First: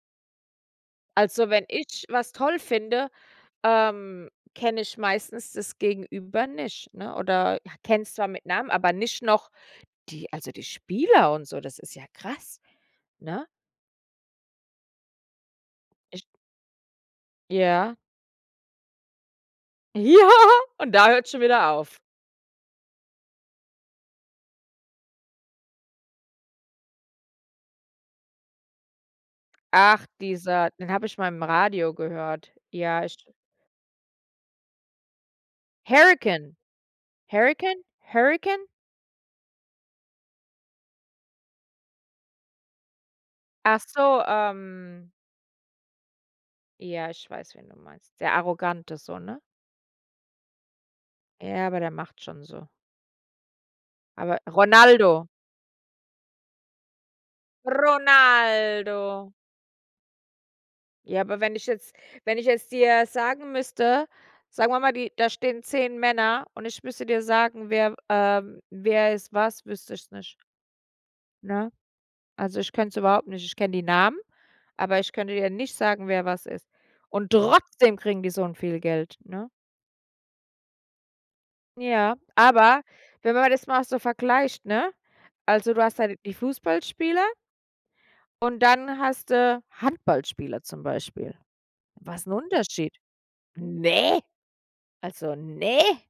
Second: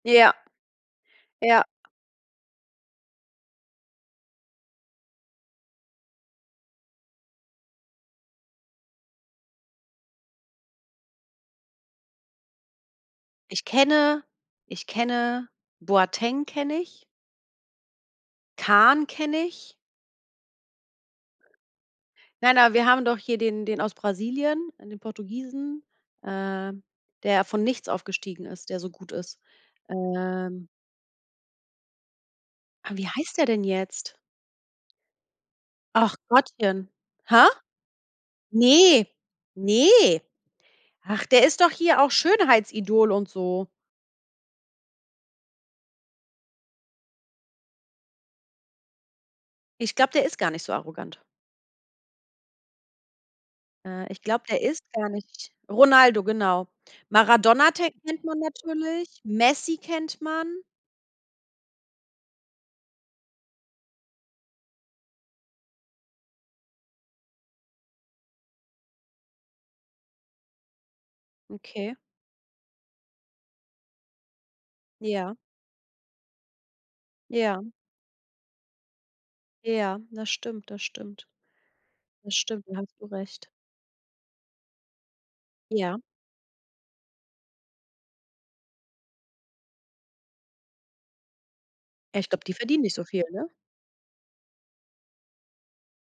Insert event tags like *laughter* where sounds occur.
Ja. Also Ja. wenn ich was toll finde, ähm, kenne ich meistens das Gegenüber nicht, ne? Oder, ja, kenn's zwar mit Namen, aber nicht noch die also die Spieler und so. Das ist ja krass, ne? Ich kenne ich kenne Ich Boateng kenne ich. Ja. Kahn kenne ich. Ja, und da hört's schon wieder auf. Nein, aber, wir haben doch hier den den aus Brasilien, den Portugiesen, ähm, der von nichts aufgestiegen ist, der so gut ist. Ach, Ähm dieser den habe ich mal im Radio gehört. Ah, Ja, wie ich heißt der denn jetzt? Ach Harry Kane. Gottchen. Ha? Harry Kane, Harry Kane? Ne, ne. Ach, der ist doch hier auch Schönheitsidol und so. Ach so, ähm Ja, ich weiß, wen du meinst. Der arrogant ist so, ne? Ich glaube, der ist gar nicht so arrogant. Ja, aber der macht schon so. Ah, ich Aber glaube, der ist gar Ronaldo. nicht Ronaldo, genau. Maradonna *unintelligible* kennt man natürlich, Ronaldo. Messi kennt man. Ja, aber wenn ich jetzt wenn ich es dir sagen müsste, sagen wir mal, die da stehen 10 Männer und ich müsste dir sagen, wer, ähm wer ist was, wüsste ich es nicht. Ne? Okay. Also ich könnte es überhaupt nicht. Ich kenne die Namen, aber ich könnte Ja. dir nicht sagen, wer was ist. Und Ja. trotzdem kriegen die so 'n viel Geld, ne? Ja, das stimmt, das stimmt. Ja, Das stimmt, da aber hast du wenn recht. man das mal so vergleicht, ne? Also, du hast Ja. da die Fußballspieler und dann hast du Handballspieler zum Beispiel. Ja, Was ich 'n glaube, die verdienen Unterschied? nicht so viel, ne? Ne. Also, ne.